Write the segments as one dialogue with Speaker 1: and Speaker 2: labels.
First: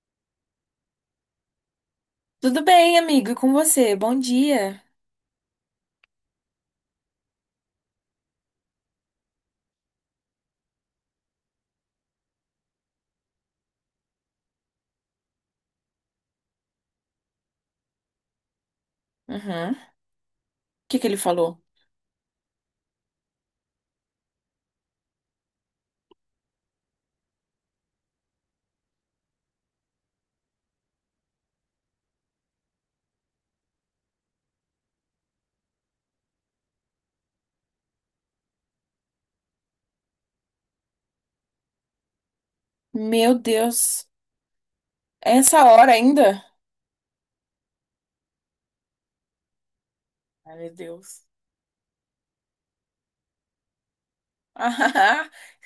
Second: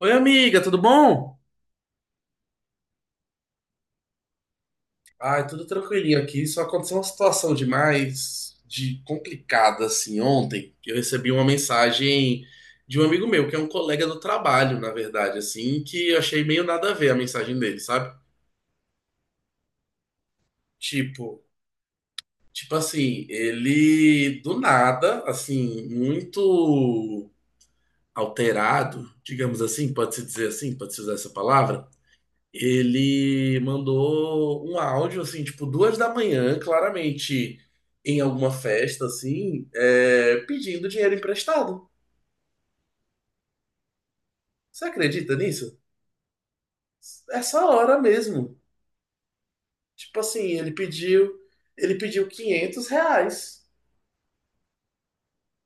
Speaker 1: Oi, amiga, tudo bom?
Speaker 2: Tudo bem, amigo, e com você? Bom dia.
Speaker 1: Ai, tudo tranquilinho aqui. Só aconteceu uma situação demais de complicada assim ontem. Eu recebi uma mensagem de um amigo meu, que é um colega do trabalho, na verdade, assim, que eu achei meio nada a ver a mensagem dele, sabe?
Speaker 2: Uhum. O que que ele
Speaker 1: Tipo,
Speaker 2: falou?
Speaker 1: tipo assim, ele do nada, assim, muito alterado, digamos assim, pode-se dizer assim, pode-se usar essa palavra. Ele mandou um áudio, assim, tipo, 2 da manhã, claramente em alguma festa, assim, pedindo dinheiro emprestado.
Speaker 2: Meu Deus,
Speaker 1: Você acredita
Speaker 2: essa
Speaker 1: nisso?
Speaker 2: hora ainda?
Speaker 1: Essa hora mesmo. Tipo
Speaker 2: Ai,
Speaker 1: assim,
Speaker 2: meu Deus.
Speaker 1: ele pediu R$ 500.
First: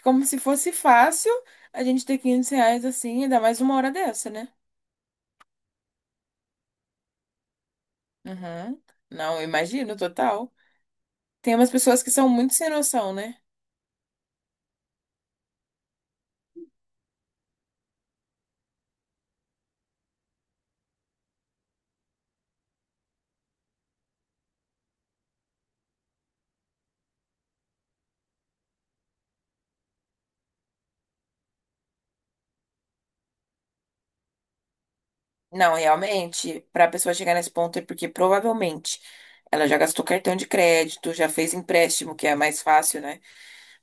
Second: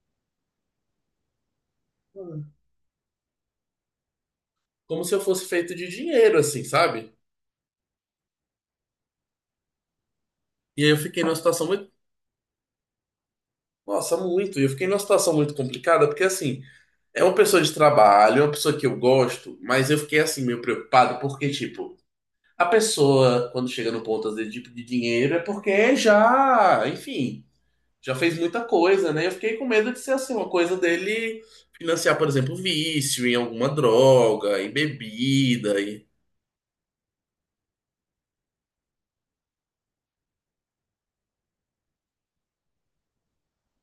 Speaker 2: Como se fosse fácil a gente ter 500
Speaker 1: Hum.
Speaker 2: reais assim, ainda mais uma hora dessa, né?
Speaker 1: Como se eu fosse feito de dinheiro, assim, sabe?
Speaker 2: Uhum. Não, eu imagino, total.
Speaker 1: E aí eu fiquei numa
Speaker 2: Tem
Speaker 1: situação
Speaker 2: umas
Speaker 1: muito,
Speaker 2: pessoas que são muito sem noção, né?
Speaker 1: nossa, muito. E eu fiquei numa situação muito complicada, porque assim, é uma pessoa de trabalho, é uma pessoa que eu gosto, mas eu fiquei assim, meio preocupado, porque, tipo, a pessoa, quando chega no ponto, às vezes, de pedir dinheiro, é porque já, enfim, já fez muita coisa, né? Eu fiquei com medo de ser assim, uma coisa dele financiar, por exemplo, vício em alguma droga, em
Speaker 2: Não,
Speaker 1: bebida. E...
Speaker 2: realmente, para a pessoa chegar nesse ponto é porque provavelmente ela já gastou cartão de crédito, já fez empréstimo, que é mais fácil, né?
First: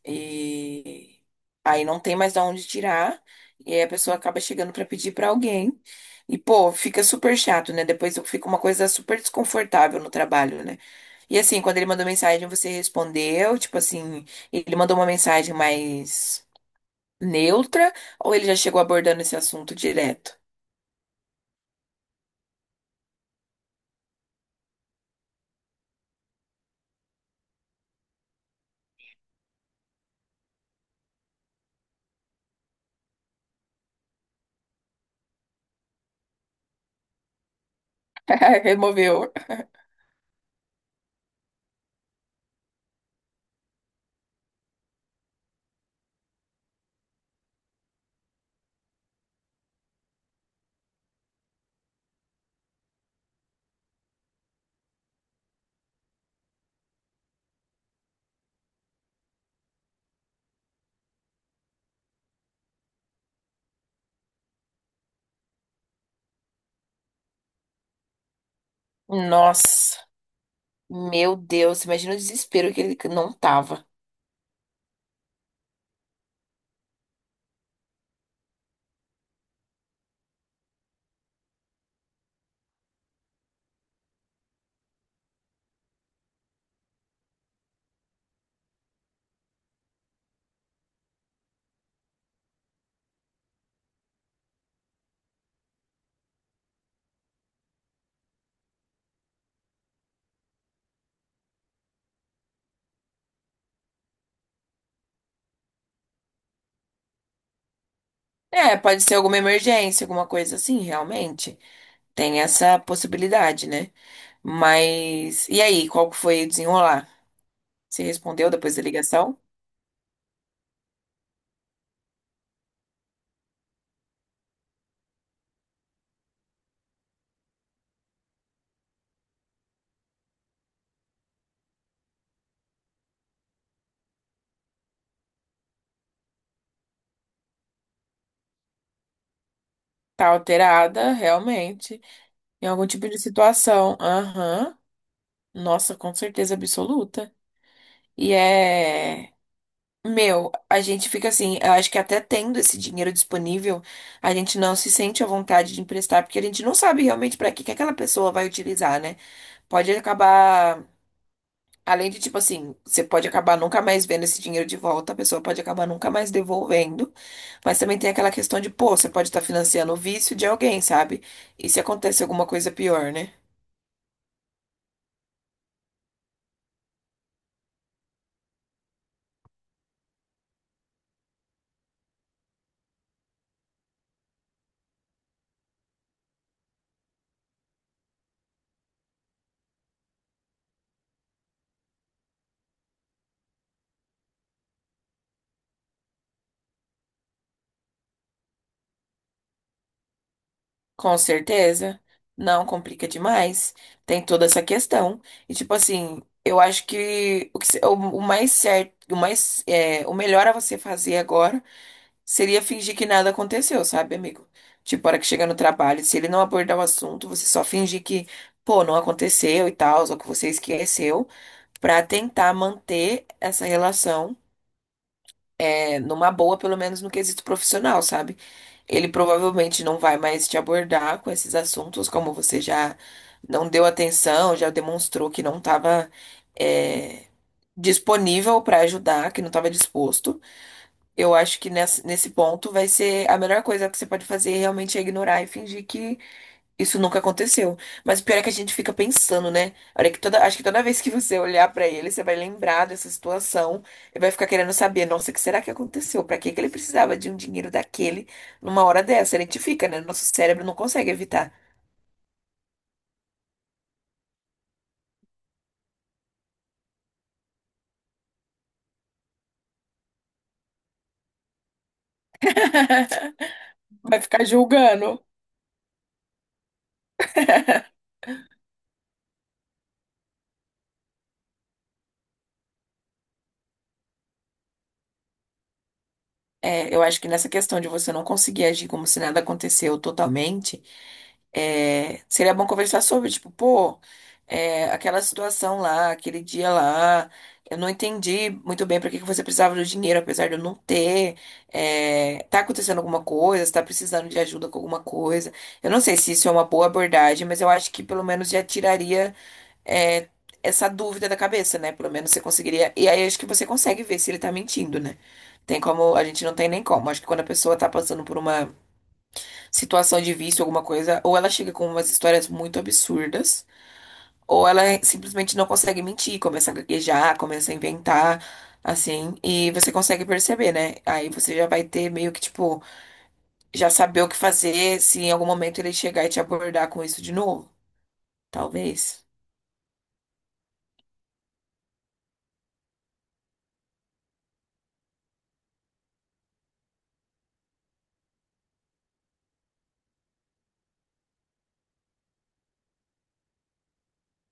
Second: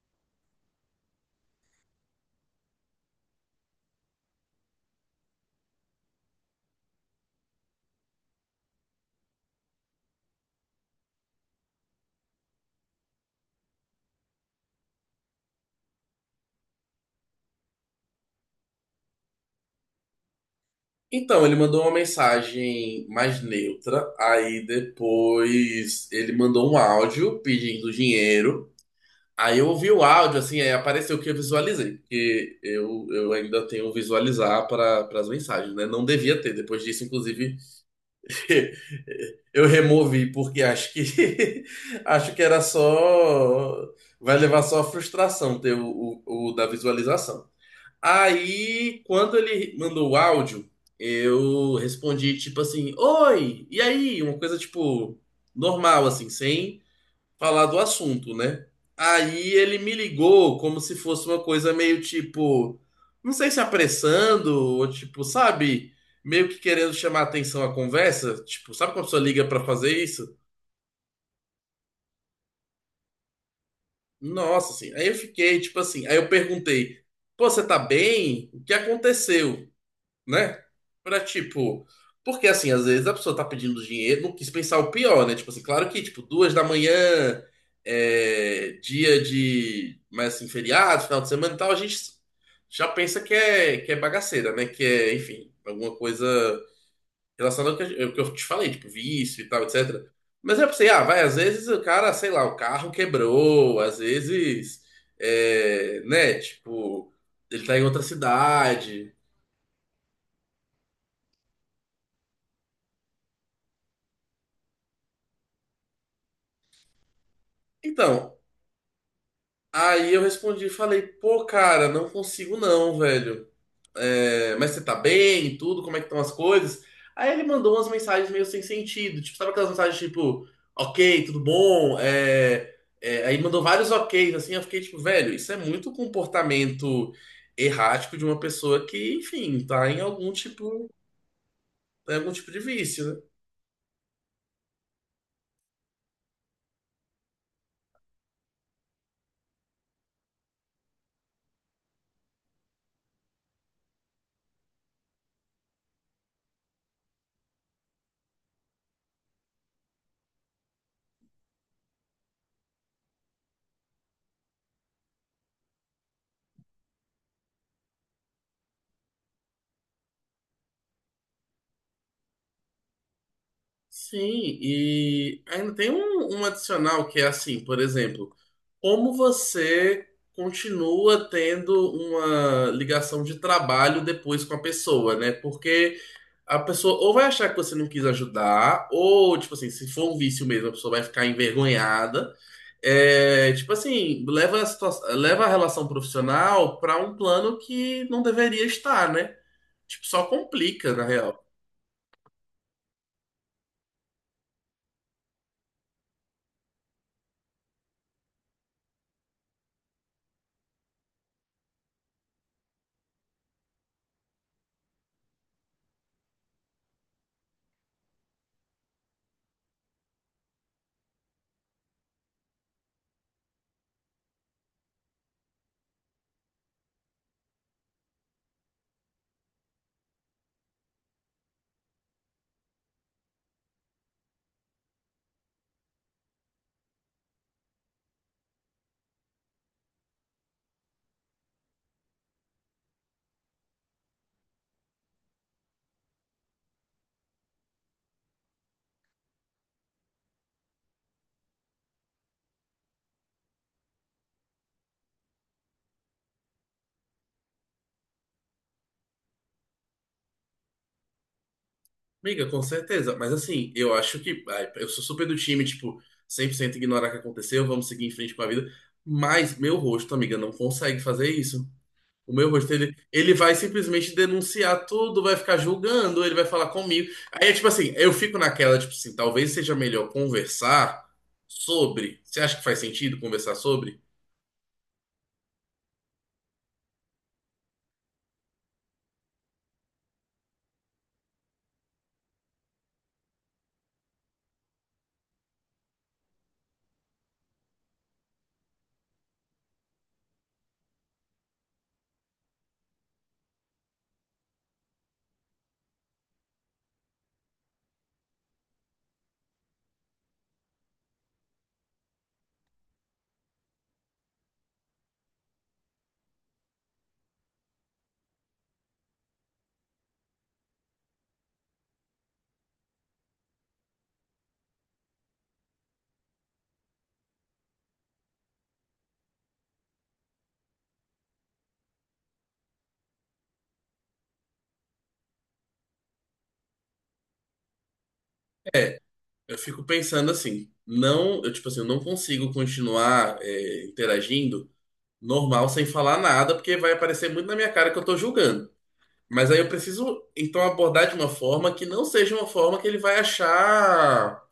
Speaker 2: E aí não tem mais de onde tirar. E aí a pessoa acaba chegando pra pedir pra alguém. E, pô, fica super chato, né? Depois fica uma coisa super desconfortável no trabalho, né? E assim, quando ele mandou mensagem, você respondeu, tipo assim, ele mandou uma mensagem mais neutra, ou ele já chegou abordando esse assunto direto?
Speaker 1: então, ele mandou uma mensagem mais neutra, aí depois ele mandou um áudio pedindo dinheiro. Aí eu ouvi o áudio, assim, aí apareceu o que eu visualizei, porque eu ainda tenho visualizar para as mensagens, né? Não devia ter, depois disso, inclusive.
Speaker 2: Removeu.
Speaker 1: Eu removi porque acho que acho que era só vai levar só a frustração ter o da visualização. Aí quando ele mandou o áudio, eu respondi tipo assim: "Oi, e aí?" Uma coisa tipo normal assim, sem falar do assunto, né? Aí ele me ligou como se fosse uma coisa meio tipo, não sei se apressando, ou tipo, sabe, meio que querendo chamar atenção à conversa, tipo, sabe quando a pessoa liga pra fazer
Speaker 2: Nossa,
Speaker 1: isso?
Speaker 2: meu Deus, imagina o desespero que ele não tava.
Speaker 1: Nossa, assim, aí eu fiquei, tipo assim, aí eu perguntei, pô, você tá bem? O que aconteceu, né? Pra tipo. Porque assim, às vezes a pessoa tá pedindo dinheiro, não quis pensar o pior, né? Tipo assim, claro que, tipo, 2 da manhã, dia de. Mas assim, feriado, final de semana e tal, a gente já pensa que é bagaceira, né? Que é, enfim, alguma coisa relacionada ao que, ao que eu te falei, tipo, vício e tal, etc. Mas eu pensei, ah, vai, às vezes o cara, sei lá, o carro quebrou, às vezes, né? Tipo, ele tá em outra
Speaker 2: É, pode
Speaker 1: cidade.
Speaker 2: ser alguma emergência, alguma coisa assim, realmente. Tem essa possibilidade, né? Mas. E aí, qual que foi o desenrolar? Você
Speaker 1: Então,
Speaker 2: respondeu depois da ligação?
Speaker 1: aí eu respondi, falei, pô, cara, não consigo não, velho. É, mas você tá bem e tudo? Como é que estão as coisas? Aí ele mandou umas mensagens meio sem sentido. Tipo, sabe aquelas mensagens tipo, ok, tudo bom? Aí mandou vários ok's, assim. Eu fiquei tipo, velho, isso é muito comportamento errático de uma pessoa que, enfim, tá em
Speaker 2: Tá
Speaker 1: algum tipo,
Speaker 2: alterada, realmente,
Speaker 1: em algum tipo de
Speaker 2: em algum tipo
Speaker 1: vício,
Speaker 2: de
Speaker 1: né?
Speaker 2: situação. Aham. Nossa, com certeza absoluta. E é. Meu, a gente fica assim, eu acho que até tendo esse dinheiro disponível, a gente não se sente à vontade de emprestar, porque a gente não sabe realmente para que que aquela pessoa vai utilizar, né? Pode acabar, além de tipo assim, você pode acabar nunca mais vendo esse dinheiro de volta, a pessoa pode acabar nunca mais devolvendo, mas também tem aquela questão de, pô, você pode estar financiando o vício de alguém, sabe? E se acontece alguma coisa pior, né?
Speaker 1: Sim, e ainda tem um adicional que é assim, por exemplo, como você continua tendo uma ligação de trabalho depois com a pessoa, né? Porque a pessoa ou vai achar que você não quis ajudar, ou, tipo assim, se for um vício mesmo, a pessoa vai ficar envergonhada. É, tipo assim, leva a relação profissional para um plano que não deveria estar, né? Tipo, só complica, na
Speaker 2: Com
Speaker 1: real.
Speaker 2: certeza. Não complica demais. Tem toda essa questão. E tipo assim, eu acho que o, que se- o mais certo, o mais, o melhor a você fazer agora seria fingir que nada aconteceu, sabe, amigo? Tipo, a hora que chega no trabalho, se ele não abordar o assunto, você só fingir que, pô, não aconteceu e tal, ou que você esqueceu, pra tentar manter essa relação numa boa, pelo menos no quesito profissional, sabe? Ele provavelmente não vai mais te abordar com esses assuntos, como você já não deu atenção, já demonstrou que não estava disponível para ajudar, que não estava disposto. Eu acho que nesse ponto vai ser a melhor coisa que você pode fazer realmente é ignorar e fingir que isso nunca aconteceu. Mas o pior é que a gente fica pensando, né? Olha acho que toda vez que você olhar pra ele, você vai lembrar dessa situação e vai ficar querendo saber, nossa, o que será que aconteceu? Pra que que ele precisava de um dinheiro daquele numa hora dessa? A gente fica, né? Nosso cérebro não consegue evitar.
Speaker 1: Amiga, com certeza. Mas assim, eu acho que, ai, eu sou super do time, tipo, 100% ignorar o que aconteceu, vamos seguir em frente com a vida. Mas meu rosto, amiga, não consegue fazer isso. O meu rosto, ele vai simplesmente
Speaker 2: Vai ficar
Speaker 1: denunciar tudo,
Speaker 2: julgando.
Speaker 1: vai ficar julgando, ele vai falar comigo. Aí é tipo assim, eu fico naquela, tipo assim, talvez seja melhor conversar sobre. Você acha que faz sentido conversar sobre?
Speaker 2: É, eu acho que nessa questão de você não conseguir agir como se nada aconteceu totalmente, seria bom conversar sobre, tipo, pô, aquela situação lá, aquele dia lá, eu não entendi muito bem para que que você precisava do dinheiro, apesar de eu não ter, tá acontecendo alguma coisa, você tá precisando de ajuda com alguma coisa. Eu não sei se isso é uma boa abordagem, mas eu acho que pelo menos já tiraria é, essa dúvida da cabeça, né? Pelo menos você conseguiria. E aí acho que você consegue ver se ele tá mentindo, né? Tem como. A gente não tem nem como. Acho que quando a pessoa tá passando por uma situação de vício, alguma coisa, ou ela chega com umas histórias muito absurdas, ou ela simplesmente não consegue mentir, começa a gaguejar, começa a inventar. Assim, e você consegue perceber, né? Aí você já vai ter meio que, tipo, já saber o que fazer se em algum momento ele chegar e te abordar com isso de novo. Talvez.
Speaker 1: Eu fico pensando assim, não, eu, tipo assim, eu não consigo continuar, interagindo normal, sem falar nada, porque vai aparecer muito na minha cara que eu tô julgando. Mas aí eu preciso, então, abordar de uma forma que não seja uma forma que ele vai achar,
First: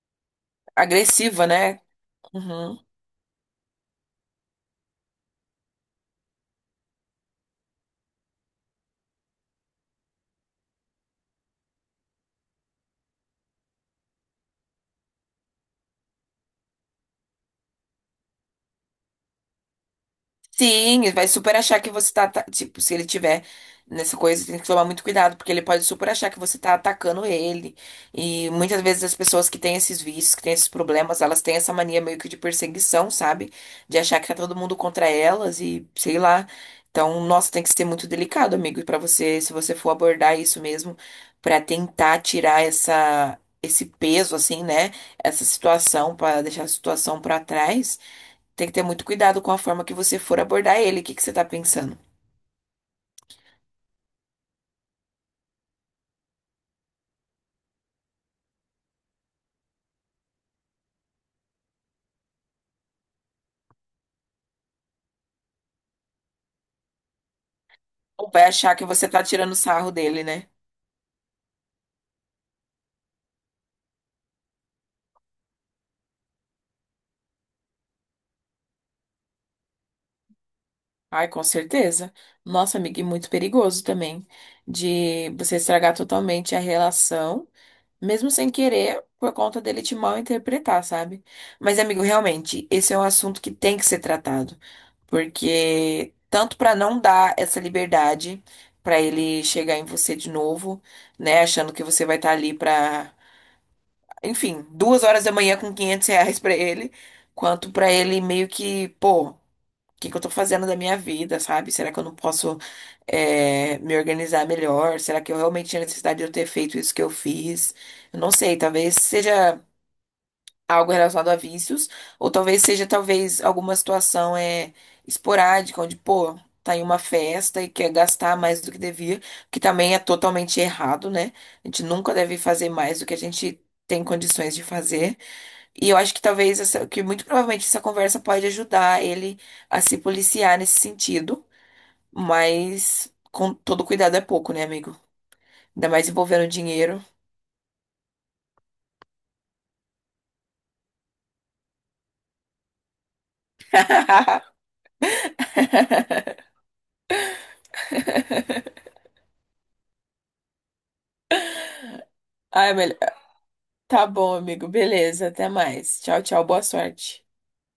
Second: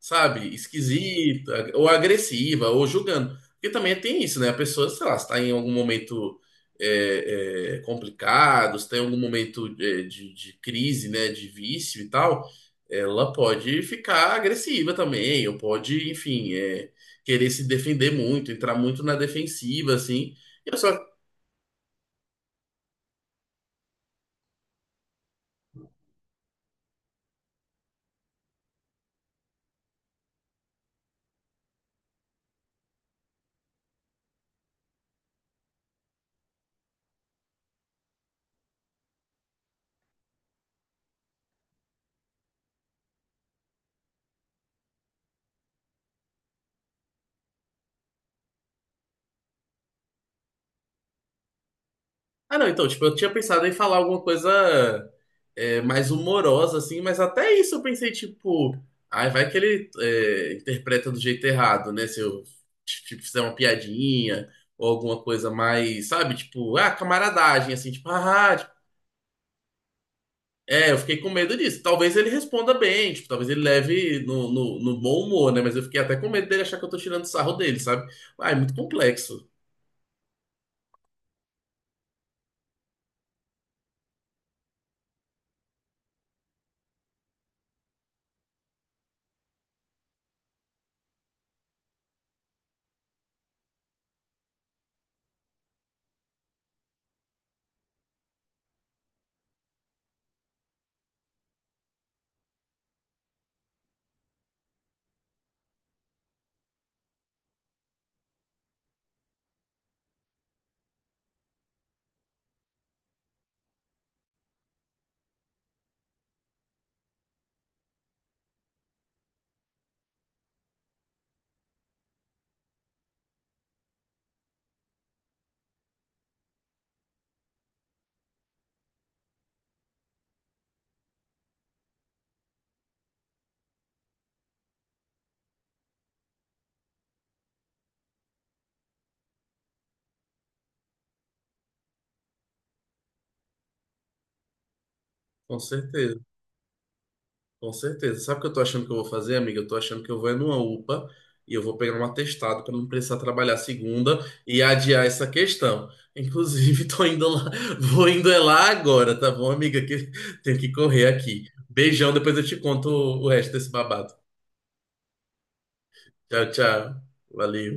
Speaker 1: sabe,
Speaker 2: Agressiva,
Speaker 1: esquisita,
Speaker 2: né?
Speaker 1: ou agressiva,
Speaker 2: Uhum.
Speaker 1: ou julgando. Porque também tem isso, né? A pessoa, sei lá, se está em algum momento complicado, se tem algum momento de, crise, né, de vício e tal, ela pode ficar agressiva também, ou pode, enfim, é, querer se defender muito, entrar muito na defensiva, assim. E eu só,
Speaker 2: Sim, ele vai super achar que você tá, tipo, se ele tiver nessa coisa, tem que tomar muito cuidado, porque ele pode super achar que você tá atacando ele. E muitas vezes as pessoas que têm esses vícios, que têm esses problemas, elas têm essa mania meio que de perseguição, sabe? De achar que tá todo mundo contra elas e sei lá. Então, nossa, tem que ser muito delicado, amigo, pra você, se você for abordar isso mesmo, pra tentar tirar essa esse peso assim, né? Essa situação, pra deixar a situação pra trás. Tem que ter muito cuidado com a forma que você for abordar ele. O que que você tá pensando?
Speaker 1: ah, não, então, tipo, eu tinha pensado em falar alguma coisa mais humorosa, assim, mas até isso eu pensei, tipo, ai, vai que ele interpreta do jeito errado, né? Se eu, tipo, fizer uma piadinha ou alguma coisa mais, sabe? Tipo, ah, camaradagem, assim, tipo,
Speaker 2: Ou vai
Speaker 1: ah, ah", tipo,
Speaker 2: achar que você tá tirando sarro dele, né?
Speaker 1: é, eu fiquei com medo disso. Talvez ele responda bem, tipo, talvez ele leve no bom humor, né? Mas eu fiquei até com medo dele achar que eu tô tirando sarro dele, sabe? Ah, é muito complexo,
Speaker 2: Ai, com certeza. Nossa, amiga, e muito perigoso também de você estragar totalmente a relação, mesmo sem querer, por conta dele te mal interpretar, sabe? Mas, amigo, realmente, esse é um assunto que tem que ser tratado, porque tanto pra não dar essa liberdade pra ele chegar em você de novo, né, achando que você vai estar ali pra enfim, 2 horas da manhã com R$ 500 pra ele, quanto pra ele meio que, pô, o que que eu tô fazendo da minha vida, sabe? Será que eu não posso me organizar melhor? Será que eu realmente tinha necessidade de eu ter feito isso que eu fiz? Eu não sei, talvez seja algo relacionado a vícios, ou talvez seja, talvez, alguma situação esporádica, onde, pô, tá em uma festa e quer gastar mais do que devia, que também é totalmente errado, né? A gente nunca deve fazer mais do que a gente tem condições de fazer. E eu acho que talvez, que muito provavelmente essa conversa pode ajudar ele a se policiar nesse sentido, mas com todo cuidado é pouco, né, amigo?
Speaker 1: com
Speaker 2: Ainda mais
Speaker 1: certeza.
Speaker 2: envolvendo dinheiro.
Speaker 1: Com certeza. Sabe o que eu tô achando que eu vou fazer, amiga? Eu tô achando que eu vou é numa UPA e eu vou pegar um atestado para não precisar trabalhar segunda e adiar essa questão. Inclusive, tô indo lá, vou indo é lá agora, tá bom, amiga? Que tenho que correr aqui. Beijão, depois eu te
Speaker 2: Ai,
Speaker 1: conto
Speaker 2: melhor.
Speaker 1: o resto desse
Speaker 2: Tá
Speaker 1: babado.
Speaker 2: bom, amigo, beleza, até mais. Tchau,
Speaker 1: Tchau,
Speaker 2: tchau, boa
Speaker 1: tchau.
Speaker 2: sorte.
Speaker 1: Valeu.